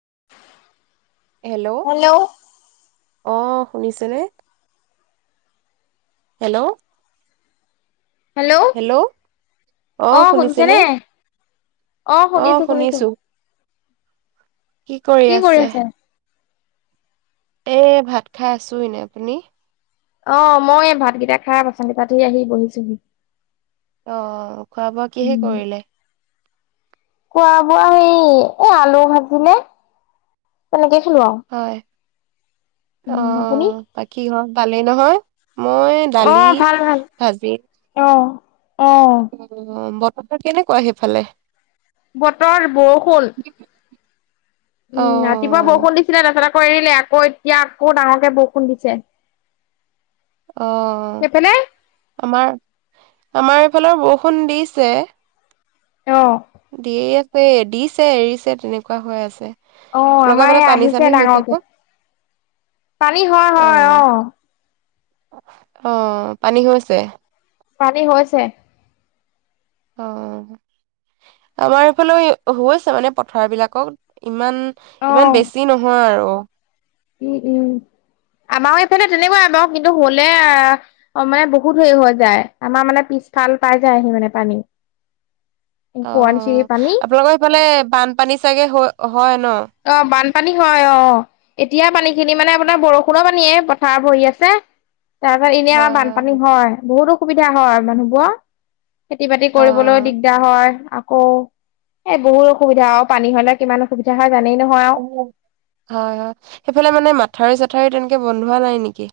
[inaudible] Hello অ শুনিছেনে hello hello অ শুনিছে নে অ শুনিছো শুনিছো কি কৰি আছে। এ ভাত খাই আছো এনে আপুনি অ', মই ভাতকেইটা খাই, বাচনকেইটা ধুই আহি বহিছোহি। অঁ' -খোৱা বোৱা কিহে উম। কৰিলে? খোৱা বোৱা হেৰি এ আলু ভাজিলে তেনেকে [unintelligible] উম অঁ'। বাকী হন পালেই নহয়। মই দালি অঁ ভাল ভাল আঁহ অঁ বতৰ কেনেকুৱা সেইফালে । বতৰ বৰষূণ অ উম্‌। ৰাতিপুৱা বৰষুণ দিছিলে তাপিছতে পৰিলে আকৌ এতিয়া আকৌ ডাঙৰকে বৰষুণ দিছে। অঁ', সেইফালে আমাৰ-আমাৰ ফালৰ বৰষুণ দিছে অঁ' দি আছে- দিছে এৰিছে তেনেকুৱা হৈ আছে অঁ, আপোনালোকৰ আমাৰ ফালে এই পানী চানী আহিছে হৈছে নে? ডাঙৰকে পানী হয় হয় আহ অঁ' পানী হৈছে? পানী হৈয়ছে অঁ' । আমাৰ এইফালই- হৈছে মানে পথাৰ বিলাকত। ইমান ইমান বেছি নহয় আৰু অঁ- উম্‌ উম্‌। আমাওঁ এইফালে তেনেকুৱাই বাওঁ কিন্তু হ'লে- আঁ' মানে বহুত হেই হৈ যায় আমাৰ মানে পিছফাল পাই যায়হি মানে পানী। অঁ, সোৱণশিৰি অঁ পানী আপোনালোকৰ সেইফালে বানপানী চাগে হয় হয় ন। অঁ বানপানী হয় অঁ এতিয়া পানী খিনি মানে আপোনাৰ বৰষুণৰ পানীয়ে পথাৰ ভৰি আছে। তাৰপিছত এনেই আমাৰ বানপানী হয় বহুতো অসুবিধা হয় মানুহবোট খেতি বাতি কৰিবলৈও দিগদাৰ হয় অঁ। এ' বহুত অসুবিধা আৰু পানী হ'লে কিমান অসুবিধা হয় জানেই নহয় আৰু [inaudible] হয় হয়। সেইফালে মানে মাথাউৰি চাত্‌ মথাৰিও তেনেকে বন্ধোৱা নাই নেকি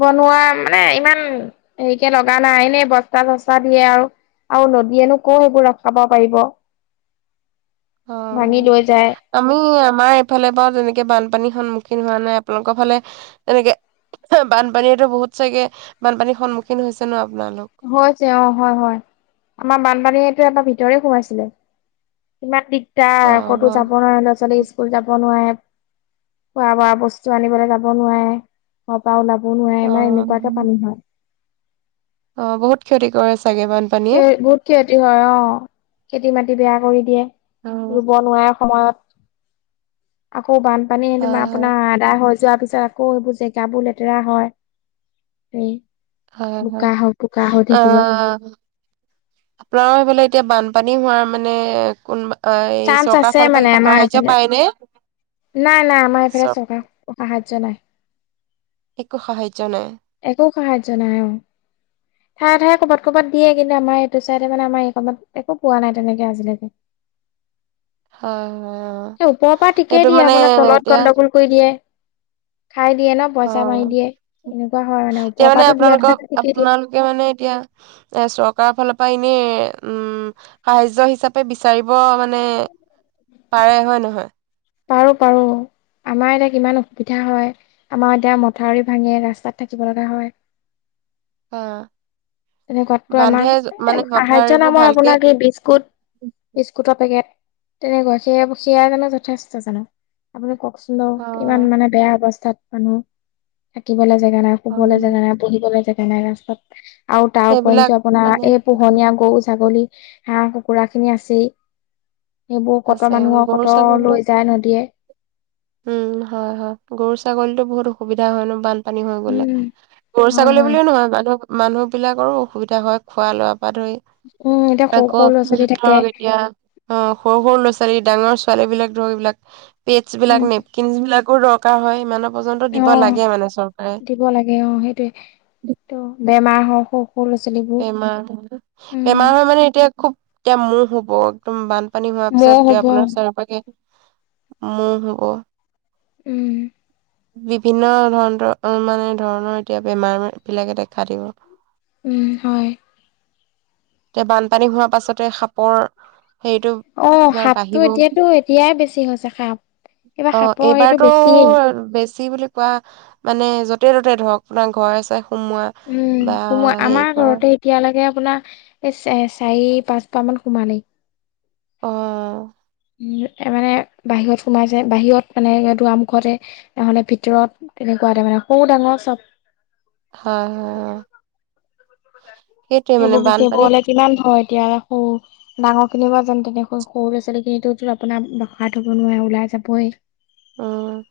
বনোৱা মানে-ইমান হেইকে লগা নাই এনে বস্তা- চস্তা দিয়ে আওঁ। আওঁ নদীয়েনো ক হেইবোৰ ৰখাব পাৰিব। অঁ উম্‌ ভাঙি লৈ যায় আমি আমাৰ এইফালে বা যেনেকে বানপানী । সন্মুখীন হোৱা নাই আপোনালোকৰ ফালে এনেকে বানপানীয়েতো বহুত চাগে বানপানীৰ সন্মুখীন হৈছে ন আপোনালোক হৈছে অঁ' হয় হয়। আমাৰ বানপানীয়ে এবাৰ ভিতৰে সোমাইছিলে। অ তাৰ ক'তো হয় যাব নোৱাৰে ল'ৰা-ছোৱালী স্কুল যাব নোৱাৰে। খোৱা-বোৱা বস্তু আনিবলে যাব নোৱায়ে, ঘৰ পা ওলাব কাব নোৱাৰে না অ এনেকুৱাকে পানী হয়। অ, ' বহুত ক্ষতি কৰিছ বহুত ক্ষতি হয় অ', খেতি মাটি বেয়া কৰি এতিয়া হয় ৰুব নোৱাৰা। সময়ত অ', বানপানীয়ে তোমাৰ আপোনাৰ আদা হয় যোৱাৰ পিছত আকৌ এইবোৰ জেগাবোৰ লেতেৰা হয়, এই হয়, বোকা হয়, হৈ বোকা হৈ অ'। থাকিব আপনাৰো হেইফালে এতিয়া বানপানী হোৱাৰ মানে কোনবা অ', এই চান্স চৰকাৰৰ আছে ফালৰ পৰা মানে কিবা আমাৰ সাহাৰ্য্য এইফালে পায় নে? নাই, নাই আমাৰ এফালে চৰকাৰৰ সাহায্য নাই । একো সাহায্য নাই। একো সাহাৰ্য নাই অ', ঠায়ে ঠায়ে ক'বাত ক'বাত দিয়ে, কিন্তু আমাৰ এইটো চাইডে মানে আমাৰ এই কনত একো পোৱা নাই তেনেকে আজিলৈকে। হয় হয় এ, অ ওপৰ পা ঠিকেই এইটো দিয়ে মানে আপোনাক তলত এতিয়া গণ্ডগোল কৰি দিয়ে। খাই দিয়ে ন' পইচা মাৰি দিয়ে। এনেকুৱা হয় তিয়া ওপৰৰ মানে পৰাতো দিয়াতো আপোনালোকক ঠিকেই দিয়ে আপোনালোকে মানে এতিয়া, এ' চৰকাৰৰ ফালৰপা ইনে, উম, সাহায্য হিচাপে বিচাৰিব অ', মানে পাৰে, হয়, নহয়? পাৰো পাৰো আমাৰ এতিয়া কিমান অসুবিধা হয় আমাৰ এতিয়া মথাউৰি ভাঙে ৰাস্তাত থাকিব লগা হয়। বা তেনেকুৱাতটো আমাৰ এ' সাহায্য মথাউৰিবোৰ নামৰ ভালকে আপোনাক এই বিস্কুট-বিস্কুটৰ পেকেট তেনেকুৱা সেয়া সেয়া জানো যথেষ্ট জানো আপুনি কওঁকচোন? অ কিমান মানে বেয়া অৱস্থাত মানুহ থাকিব লাগে। জেগা নাই হয় শুবলৈ হয় জেগা নাই বহিবলৈ জে তেনে ৰাস্তাত আও তা সেইবিলাক পঞ্চো আপোনাৰ, মানে এই পোহনীয়া গৰু-ছাগলী হাঁহ-কুকুৰা খিনি আছেই। সেইবোৰ আছে কত মানুহৰ কত গৰু-ছাগলীটো লৈ যায় নদীয়ে উম, হয়, হয় গৰু-ছাগলী বহুত অসুবিধা হয় ন বান পানী হৈ গ'লে। উম গৰু হয় ছাগলী হয় বুলিয়ও নহয় মানুহক মানুহ বিলাকৰো অসুবিধা হয় খোৱা লোৱা। [unintelligible] উম এতিয়া সৰু আকৌ সৰু ল'ৰা ছোৱালী থাকে ধৰক এতিয়া অ'। সৰু ল'ৰাছোৱালী, ডাঙৰ ছোৱালী বিলাক ধৰ এইবলাক পেডচবিলাক, উম নেপকিনছ বিলাক। একো দৰকাৰ হয় ইমানক অ' দিব লাগে। অ' সেইটোয়ে বেমাৰ [unintelligible] বেমাৰ, উম বেমাৰ হয় মানে এতিয়া। খুব এতিয়া মহ হ'ব একদম বান পানী হোৱাৰ মহ পিছত হ'ব আপোনাৰ [unintelligible] মহ হব। উম। বিভিন্ন ধৰ মানে ধৰণৰ এতিয়া বেমাৰ বিলাকে দেখা দিব। উম হয়। এতিয়া বানপানী হোৱাৰ পাছতে সাপৰ হেৰিটো অ' আপোনাৰ সাপটো বাঢ়িব। এতিয়াতো এতিয়াই বেছি হৈছে সাপ এইবাৰ সাপৰ হেইটো বেছিয়েই। চি বুলি কোৱা মানে য'তে ত'তে ধৰক আপোনাৰ ঘৰ চাই উম [unintelligible] আমাৰ ঘৰতে এতিয়ালৈকে আপোনাৰ সেই চাৰি পাঁচবাৰ মান সোমালেই। অ'। উম মানে বাহিৰত সোমাই যায় বাহিৰত মানে দুৱাৰমুখতে নহ'লে ভিতৰত তেনেকুৱাতে মানে সৰু ডাঙৰ চব। হয় হয় অ'। সেইটোৱে মানে সেইবোৰ বানপানী সেইবোৰলে কিমান ভয় এতিয়া ৰাখো ডাঙৰ খিনিৰ বা যেন তেনেকৈ সৰু ল'ৰা ছোৱালী খিনিতো তো আপোনাৰ ৰখায় থ'ব নোৱাৰে ওলাই যাবই। উম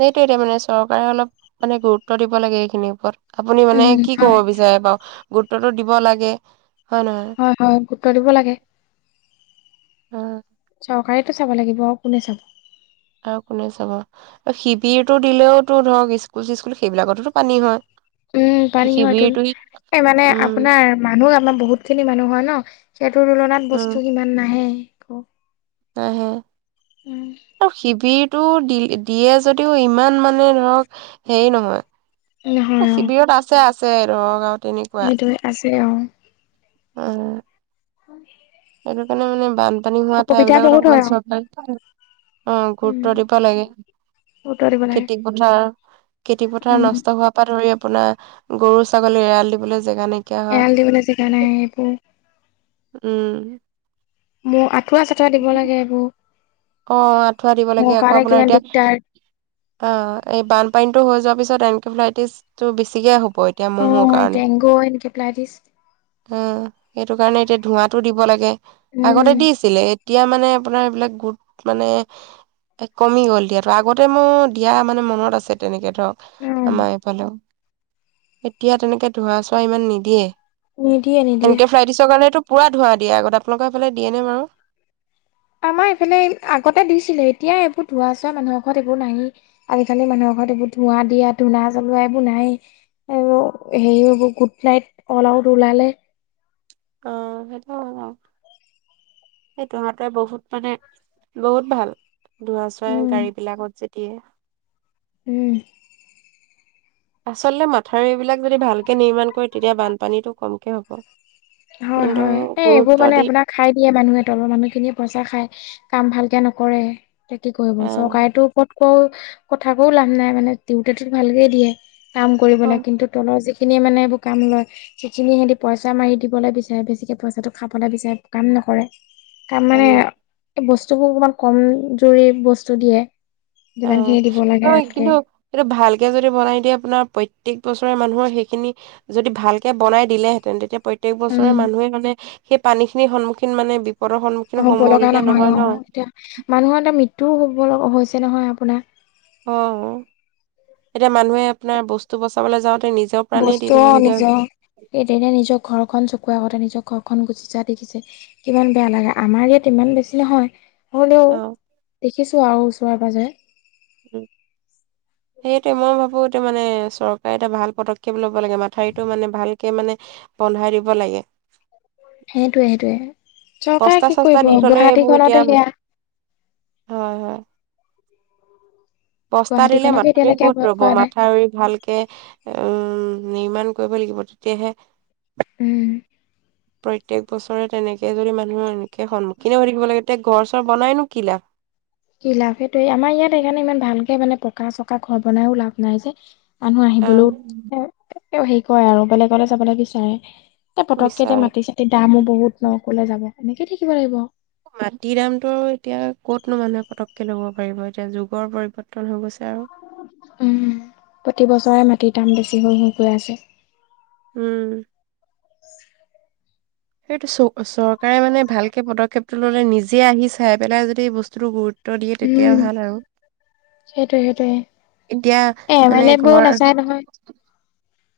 সেইটো এতিয়া মানে চৰকাৰে অলপ মানে গুৰুত্ব দিব লাগে এইখিনিৰ ওপৰত। আপুনি মানে উম কি কব হয় বিচাৰে বাৰু [unintelligible] টো দিব লাগে। হয় হয় হয় গুৰুত্ব দিব লাগে নহয়? [unintelligible] চৰকাৰেতো চাব লাগিব আৰু কোনে চাব। আৰু কোনে চাব আৰু শিবিৰটো দিলেওতো ধৰক স্কুল চিস্কুল সেইবিলাকতো পানী হয়। উম পানী হয়তো। শিবিৰটো এ মানে উম আপোনাৰ মানুহ আমাৰ বহুত খিনি মানুহ হয় ন সেইটোৰ তুলনাত উম বস্তু ইমান নাহে। [unintelligible] নাহে। উম। আৰু শিবিৰ টো দ দিয়ে যদিও ইমান মানে ধৰক হেৰি নহয়। অ শিবিৰত আছে, আছে [inaudible] সেইটোয়ে আছে অ উ [inaudible] সেইটো কাৰণে মানে বান পানী হোৱা ঠাই অসুবিধা বিলাকত বহুত হয় অকমান অ, চৰ অ উম। গুৰুত্ব দিব লাগে, গুৰুত্ব দিব লাগে, খেতি পথাৰ, খেতি পথাৰ উম, নষ্ট হোৱাৰ পৰা ধৰি আপোনাৰ গৰু-ছাগলী এৰাল দিবলৈ জেগা নাইকিয়া হয় এৰাল দিবলে জেগা নাই এইবোৰ উম মোৰ ঠুৱা-চঠুৱা দিব লাগে এইবোৰ অ' আঁঠুৱা দিব মোৰ লাগে আকৌ কাৰণে আপোনাৰ কিমান এতিয়া, দিগদাৰ। অ' এই বানপানীতো হৈ যোৱাৰ পিছত [unintelligible] বেছিকে হ'ব অ, এতিয়া [unintelligible] কাৰণে ডেংগু, এনকেফেলাইটিছ, অ সেইটো কাৰণ এতিয়া ধোঁৱাটো দিব লাগে। আগতে উম, দিছিলে এতিয়া মানে আপোনাৰ এইবিলাক গোট মানে, এ কমি গ'ল দিয়াতো, আগতে মোৰ দিয়া মানে মনত আছে তেনেকে ধক উম, আমাৰ এইফালেও এতিয়া তেনেকে ধোঁৱা-চোৱা ইমান নিদিয়ে। নিদিয়ে নিদিয়ে। এনেকে ফ্লাইটিচৰ কাৰণেটো পুৰা ধোৱা দিয়ে আগত আপোনালোকৰ সেইফালে দিয়ে নে বাৰু? আমাৰ এইফালে আগতে দিছিলে এতিয়া এইবোৰ ধোৱা-চোৱা মানুহৰ ঘৰত এইবোৰ নায়েই, আজিকালি মানুহৰ ঘৰত এইবোৰ ধোঁৱা দিয়া, ধোঁৱা জ্বলোৱা এইবোৰ নাই, এইবোৰ হেৰি এইবোৰ গুড নাইট, অল আউত ওলালে আহ সেইটো আৰু, সেইটো [unintelligible] বহুত মানে বহুত ভাল ধোঁৱা-চোৱা গাড়ী উম বিলাকত যে দিয়ে উম আচলতে মাথাৰি এইবিলাক যদি ভালকে নিৰ্মাণ কৰে তেতিয়া বানপানীটো কমকে হ'ব। হয়, কিন্তু হয়, এ এইবোৰ গুৰুত্ব মানে দি আপোনাক খাই দিয়ে মানুহে তলৰ মানুহখিনিয়ে পইচা খায় কাম ভালকে নকৰে এ কি কৰিব আহ চৰকাৰেতো ওপৰত ক কথাকৈও লাভ নাই মানে দিওঁতেটো ভালকেই দিয়ে কাম কৰিব লাগে হয় কিন্তু তলৰ যি সিখিনি মানে এইবোৰ কাম লয়, সিখিনি সিহতি পইচা মাৰি দিব হ'বলৈ বিচাৰে বেছিকে পইচাটো খাবলৈ বিচাৰে, কাম নকৰে। কাম তাৰমানে ন বস্তুবোৰ অকনমান কম জুৰি বস্তু দিয়ে। যিমান খিনি দিব লাগে অঁ, তাতকে কিন্তু এইটো ভালকে যদি বনাই দিয়ে আপোনাৰ প্ৰত্যক বস্তু মানুহৰ সেইখিনি যদি ভালকে বনাই দিলেহেঁতেন, তেতিয়া প্ৰত্যেক বছৰে উম মানুহে মানে সেই পানীখিনিৰ সন্মুখীন মানে বিপ্‌ হ'ব লাগা নহয় অ', এতিয়া মানুহৰ এতিয়া মৃত্যুও হ'ব লগা হৈছে [unintelligible] নহয় আপোনাৰ অ'। এতিয়া মানুহে আপোনাৰ বস্তু বস ক'ৰবালৈ যাওঁত বস্তু অঁ নিজৰ, কেতিয়াকে নিজৰ ঘৰখন চকুৰ আগতে নিজৰ ঘৰ খন গুচি যোৱা দেখিছে, কিমান বেয়া লাগে আমাৰ ইয়াত ইমান বেছি নহয়। হ'লেও অ দে খিছোঁ আও ওচৰে-পাঁজৰে। উম্, সেইটোৱে মইও ভাবোঁ এটো মানে চৰকাৰে এটা ভাল পদক্ষেপ লব লাগে। মাথাউৰিটো মানে ভালকে মানে বন্ধাই দিব লাগে। সেইটোয়ে- সেইটোয়ে। বস্তা চস্তা দি থলে এইবোৰ এতিয়া, সেয়া হয় হয়। বস্তা দিলে গুৱাহাটীখনকে মাথাউৰি এতিয়ালৈকে ক'ত বধ ৰ'ব, কৰা নাই মাথাউৰি ভালকে উম্‌ নিৰ্মাণ কৰিব লাগিব তেতিয়াহে। উম প্ৰত্যক বছৰে তেনেকে যদি মানুহ এনেকে সন্মুখীনে হৈ থাকিব লাগে তে ঘৰ চৰ বনাইনো কি লাভ? কি লাভ, সেইটোৱে আমাৰ ইয়াত সেইকাৰণে ইমান ভালকে মানে পকা চকা ঘৰ বনাইও লাভ নাই যে। মানুহ অ আহিবলৈও তেওঁ হেই কৰে আৰু বেলেগলে যাবলে বিচাৰে। পতককে এতিয়া বিচাৰে মাটি চাটিৰ দামো বহুত ন, কলে যাব। এনেকেই থাকিব লাগিব। মাটি দামটো এতিয়া কতনো মানুহে পটককে ল'ব পাৰিব, এতিয়া যুগৰ পৰিবৰ্তন হৈ গৈছে আৰু উম, প্ৰতি বছৰে মাটিত দাম বেছি হৈ-হৈ গৈ আছে। উম। সেইটো চ- চৰকাৰে মানে ভালকে পদক্ষেপটো ল'লে নিজে আহি চাই পেলাই যদি বস্তুটো গুৰু উম সেইটোয়ে- সেইটোয়ে, এতিয়া এ এম মানে লে বোৰেও ঘৰ নাচায় নহয়,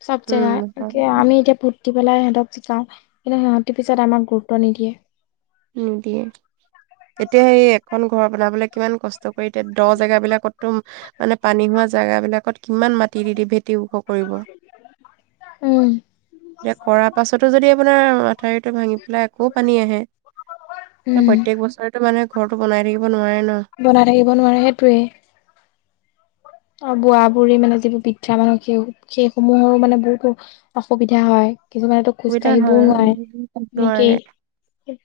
চব জেগা উম হয়, এতিয়া আমি এতিয়া দি পেলাই সেহেঁতক জিকাও, কিন্তু সিহঁতি পিছত আমাক গুৰুত্ব নিদিয়ে। নিদিয়ে, এতিয়া সেই এখন ঘৰ বনাবলে কিমান কষ্ট কৰি এতিয়া দ জেগা বিলাকতো মানে পানী হোৱা জেগাবিলাকত কিমান মাটি দি- দি ভেটি ওখ কৰিব, উম এতিয়া কৰাৰ পাছতো যদি আপোনাৰ ঠাউৰিটো ভাঙি পেলাই আকৌ পানী আহে। উম প্ৰত্যেক বছৰে টো মানুহে ঘৰটো বনাই থাকিব নোৱাৰে ন? বনাই থাকিব নোৱাৰে সেইটোৱে অ' বুআ-বুঢ়ী মানে যিবোৰ বৃদ্ধা মানুহ সেই- সেইসমূহৰো মানে বহুতো অসুবিধা হয়। কিছুমানেতো খোজ অসুবিধা হয় কাঢ়িবও নোৱাৰে। আৰু। নোৱাৰে এনেকেই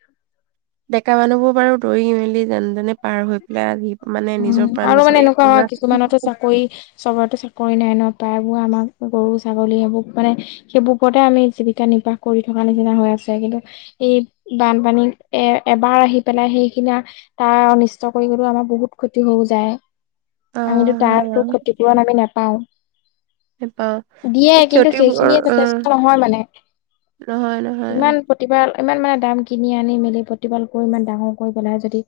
এটা মানুহবোৰ বাৰু দৌৰি মেলি যেন তেনে পাৰ হৈ পেলাই আহি মানে উম, নিজৰ প্ৰাণ আৰু বচাব মানে এই এনেকুৱা হয়, বুঢ়া কিছুমানতো চাকৰি চবৰটো চাকৰি নাই ন? প্ৰায়বোৰ আমাৰ গৰু ছাগলী সেইবোৰ মানে সেইবোৰ ওপৰতে আমি জীৱিকা নিৰ্বাহ কৰি থকা নিচিনা হৈ আছে কিন্তু এই বানপানী এ এবাৰ আহি পেলাই সেইখিনি তাৰ অনিচ ত কৰি গলো আমাৰ বহুত ক্ষতি হৈও যায়। অ' আমিতো তাৰ হয় একো বাৰু ক্ষতিপূৰণ আমি নাপাওঁ। নাপাওঁ দিয়ে এই কিন্তু ক্ষতিবোৰ সেইখিনিয়ে যথেষ্ট উম, নহয় মানে। নহয় নহয় ইমান প্ৰতিবাৰ ইমান মানে দাম কিনি আনি-মেলি প্ৰতিপাল কৰি ইমান ডাঙৰ কৰি পেলাই যদি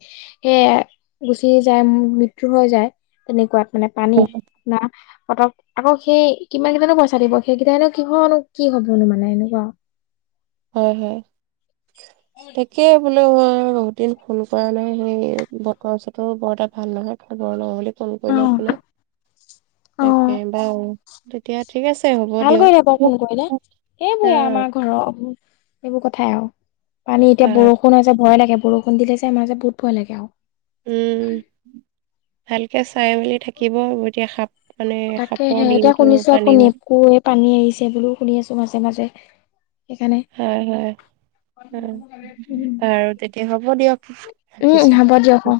সেয়াই গুচি যায় মৃত্যু হৈ যায়, তেনেকুৱাত। মানে পানী- অ'। না সহঁতক আকৌ সেই- কিমান কিটানো পইচা দিব, সেইকেটাইনো কিহৰনো কি হ'বনো মানে এনেকুৱা। হয়, হয়। তাকেই বোলো মই বহুতদিন ফোন কৰা নাই। সেই বতৰ-চতৰো বৰ এটা ভাল নহয় খবৰ লওঁ বুলি। ফোন কৰিলে অ', বোলে তাকে অ'। বাই তেতিয়া ঠিক আছে হ'ব ভাল দিয়ক। কৰি [unintelligible] ফোন কৰিলে এইবোৰে অ' আমাৰ ঘৰৰ এইবোৰ কথাই আও পানী এতিয়া বাৰু বৰষুণ হৈছে ভয় লাগে বৰষুণ দিলে যে আমাৰ যে বহুত ভয় লাগে আও। উম, [unintelligible] [unintelligible] চাই মেলি থাকিব। এতিয়া সাপ- মানে তাকে সাপৰ সে দিনটো পানী হোৱা। এইবুলিও শুনি আছোঁ মাজে মাজে। সেইকাৰণে হয় হয় অ'। উম আৰু তেতিয়া হ'ব দিয়ক উম, ৰাখিছোঁ।। হ'ব দিয়ক অ।